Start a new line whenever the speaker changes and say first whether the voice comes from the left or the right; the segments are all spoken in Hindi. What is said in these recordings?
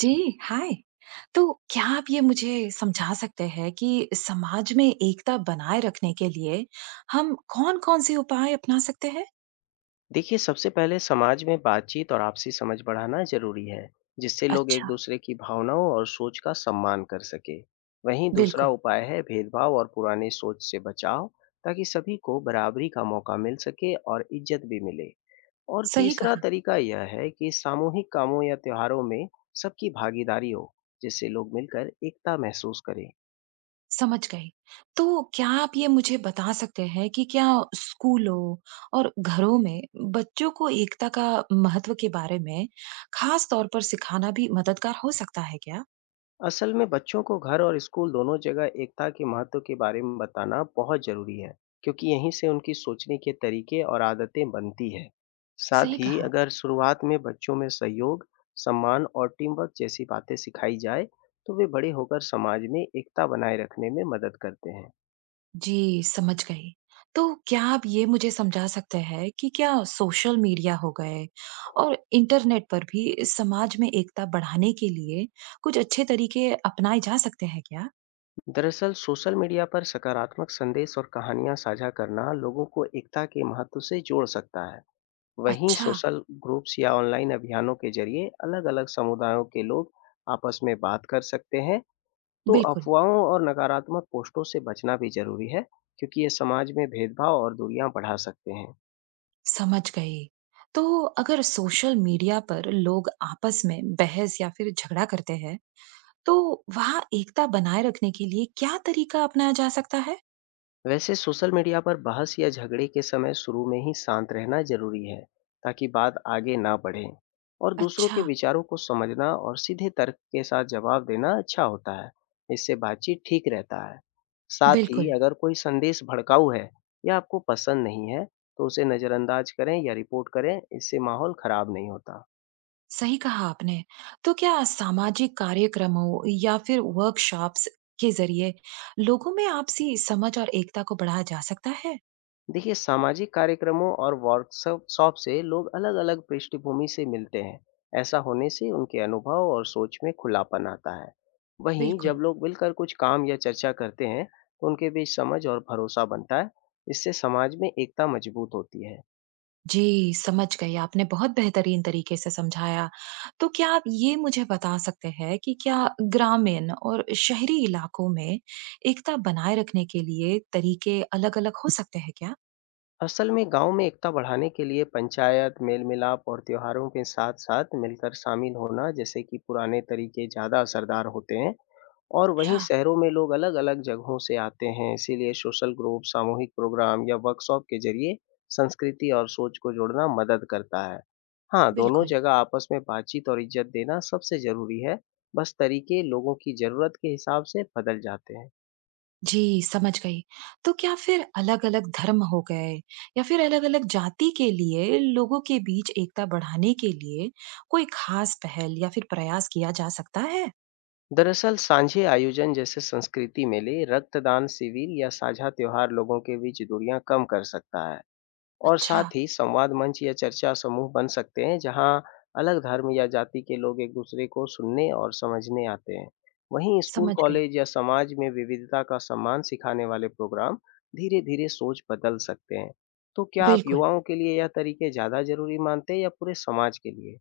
right: जी, हाय। तो क्या आप ये मुझे समझा सकते हैं कि समाज में एकता बनाए रखने के लिए हम कौन-कौन से उपाय अपना सकते हैं?
left: देखिए, सबसे पहले समाज में बातचीत और आपसी समझ बढ़ाना ज़रूरी है, जिससे लोग एक
right: अच्छा,
left: दूसरे की भावनाओं और सोच का सम्मान कर सकें। वहीं दूसरा
right: बिल्कुल,
left: उपाय है भेदभाव और पुरानी सोच से बचाव, ताकि सभी को बराबरी का मौका मिल सके और इज्जत भी मिले। और
right: सही
left: तीसरा
right: कहा,
left: तरीका यह है कि सामूहिक कामों या त्योहारों में सबकी भागीदारी हो, जिससे लोग मिलकर एकता महसूस करें।
right: समझ गई। तो क्या आप ये मुझे बता सकते हैं कि क्या स्कूलों और घरों में बच्चों को एकता का महत्व के बारे में खास तौर पर सिखाना भी मददगार हो सकता है क्या?
left: असल में बच्चों को घर और स्कूल दोनों जगह एकता के महत्व के बारे में बताना बहुत जरूरी है, क्योंकि यहीं से उनकी सोचने के तरीके और आदतें बनती है। साथ
right: सही
left: ही
right: कहा।
left: अगर शुरुआत में बच्चों में सहयोग, सम्मान और टीम वर्क जैसी बातें सिखाई जाए, तो वे बड़े होकर समाज में एकता बनाए रखने में मदद करते हैं।
right: जी, समझ गई। तो क्या आप ये मुझे समझा सकते हैं कि क्या सोशल मीडिया हो गए और इंटरनेट पर भी समाज में एकता बढ़ाने के लिए कुछ अच्छे तरीके अपनाए जा सकते हैं क्या?
left: दरअसल सोशल मीडिया पर सकारात्मक संदेश और कहानियां साझा करना लोगों को एकता के महत्व से जोड़ सकता है। वहीं
right: अच्छा,
left: सोशल ग्रुप्स या ऑनलाइन अभियानों के जरिए अलग-अलग समुदायों के लोग आपस में बात कर सकते हैं। तो
right: बिल्कुल,
left: अफवाहों और नकारात्मक पोस्टों से बचना भी ज़रूरी है, क्योंकि ये समाज में भेदभाव और दूरियां बढ़ा सकते हैं।
right: समझ गई। तो अगर सोशल मीडिया पर लोग आपस में बहस या फिर झगड़ा करते हैं, तो वहाँ एकता बनाए रखने के लिए क्या तरीका अपनाया जा सकता है?
left: वैसे सोशल मीडिया पर बहस या झगड़े के समय शुरू में ही शांत रहना जरूरी है, ताकि बात आगे ना बढ़े। और दूसरों
right: अच्छा,
left: के विचारों को समझना और सीधे तर्क के साथ जवाब देना अच्छा होता है। इससे बातचीत ठीक रहता है। साथ ही
right: बिल्कुल।
left: अगर कोई संदेश भड़काऊ है या आपको पसंद नहीं है, तो उसे नज़रअंदाज करें या रिपोर्ट करें। इससे माहौल खराब नहीं होता।
right: सही कहा आपने। तो क्या सामाजिक कार्यक्रमों या फिर वर्कशॉप्स के ज़रिए लोगों में आपसी समझ और एकता को बढ़ाया जा सकता है?
left: देखिए, सामाजिक कार्यक्रमों और वर्कशॉप शॉप से लोग अलग अलग पृष्ठभूमि से मिलते हैं। ऐसा होने से उनके अनुभव और सोच में खुलापन आता है। वहीं जब
right: बिल्कुल
left: लोग मिलकर कुछ काम या चर्चा करते हैं, तो उनके बीच समझ और भरोसा बनता है। इससे समाज में एकता मजबूत होती है।
right: जी, समझ गई। आपने बहुत बेहतरीन तरीके से समझाया। तो क्या आप ये मुझे बता सकते हैं कि क्या ग्रामीण और शहरी इलाकों में एकता बनाए रखने के लिए तरीके अलग-अलग हो सकते हैं क्या?
left: असल में गांव में एकता बढ़ाने के लिए पंचायत, मेल मिलाप और त्योहारों के साथ साथ मिलकर शामिल होना जैसे कि पुराने तरीके ज़्यादा असरदार होते हैं। और वहीं
right: अच्छा,
left: शहरों में लोग अलग अलग जगहों से आते हैं, इसीलिए सोशल ग्रुप, सामूहिक प्रोग्राम या वर्कशॉप के जरिए संस्कृति और सोच को जोड़ना मदद करता है। हाँ, दोनों
right: बिल्कुल।
left: जगह आपस में बातचीत और इज्जत देना सबसे ज़रूरी है, बस तरीके लोगों की ज़रूरत के हिसाब से बदल जाते हैं।
right: जी, समझ गई। तो क्या फिर अलग-अलग धर्म हो गए या फिर अलग-अलग जाति के लिए लोगों के बीच एकता बढ़ाने के लिए कोई खास पहल या फिर प्रयास किया जा सकता है?
left: दरअसल सांझे आयोजन जैसे संस्कृति मेले, रक्तदान शिविर या साझा त्योहार लोगों के बीच दूरियां कम कर सकता है। और
right: अच्छा,
left: साथ ही संवाद मंच या चर्चा समूह बन सकते हैं, जहां अलग धर्म या जाति के लोग एक दूसरे को सुनने और समझने आते हैं। वहीं स्कूल,
right: समझ गई।
left: कॉलेज या समाज में विविधता का सम्मान सिखाने वाले प्रोग्राम धीरे-धीरे सोच बदल सकते हैं। तो क्या आप
right: बिल्कुल।
left: युवाओं के लिए यह तरीके ज़्यादा जरूरी मानते हैं या पूरे समाज के लिए?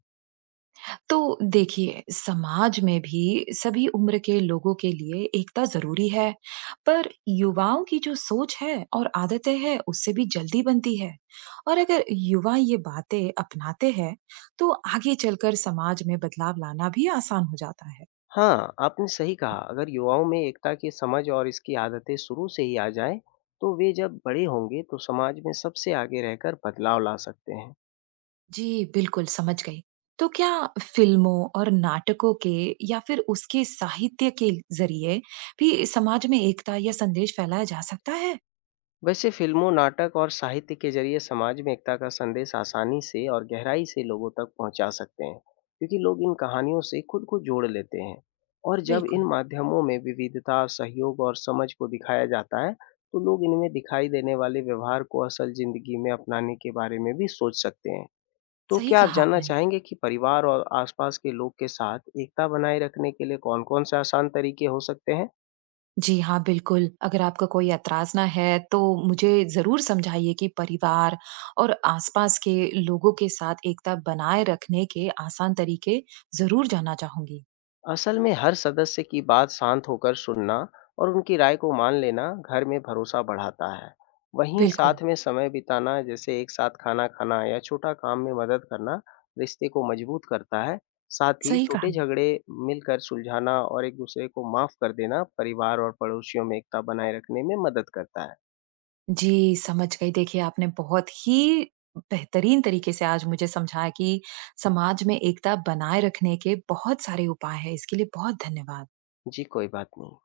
right: तो देखिए, समाज में भी सभी उम्र के लोगों के लिए एकता ज़रूरी है, पर युवाओं की जो सोच है और आदतें हैं, उससे भी जल्दी बनती है। और अगर युवा ये बातें अपनाते हैं, तो आगे चलकर समाज में बदलाव लाना भी आसान हो जाता है।
left: हाँ, आपने सही कहा। अगर युवाओं में एकता की समझ और इसकी आदतें शुरू से ही आ जाएँ, तो वे जब बड़े होंगे तो समाज में सबसे आगे रहकर बदलाव ला सकते हैं।
right: जी, बिल्कुल समझ गई। तो क्या फ़िल्मों और नाटकों के या फिर उसके साहित्य के ज़रिए भी समाज में एकता या संदेश फैलाया जा सकता है?
left: वैसे फ़िल्मों, नाटक और साहित्य के ज़रिए समाज में एकता का संदेश आसानी से और गहराई से लोगों तक पहुँचा सकते हैं, क्योंकि लोग इन कहानियों से खुद को जोड़ लेते हैं। और जब इन
right: बिल्कुल,
left: माध्यमों में विविधता, सहयोग और समझ को दिखाया जाता है, तो लोग इनमें दिखाई देने वाले व्यवहार को असल ज़िंदगी में अपनाने के बारे में भी सोच सकते हैं। तो
right: सही
left: क्या आप
right: कहा
left: जानना
right: आपने।
left: चाहेंगे कि परिवार और आसपास के लोग के साथ एकता बनाए रखने के लिए कौन-कौन से आसान तरीके हो सकते हैं?
right: जी हाँ, बिल्कुल। अगर आपका कोई एतराज़ ना है, तो मुझे ज़रूर समझाइए कि परिवार और आस-पास के लोगों के साथ एकता बनाए रखने के आसान तरीके ज़रूर जानना चाहूँगी।
left: असल में हर सदस्य की बात शांत होकर सुनना और उनकी राय को मान लेना घर में भरोसा बढ़ाता है। वहीं
right: बिल्कुल,
left: साथ में समय बिताना जैसे एक साथ खाना खाना या छोटा काम में मदद करना रिश्ते को मजबूत करता है। साथ ही
right: सही कहा।
left: छोटे झगड़े मिलकर सुलझाना और एक दूसरे को माफ कर देना परिवार और पड़ोसियों में एकता बनाए रखने में मदद करता है।
right: जी, समझ गई। देखिए, आपने बहुत ही बेहतरीन तरीके से आज मुझे समझाया कि समाज में एकता बनाए रखने के बहुत सारे उपाय हैं। इसके लिए बहुत धन्यवाद।
left: जी, कोई बात नहीं।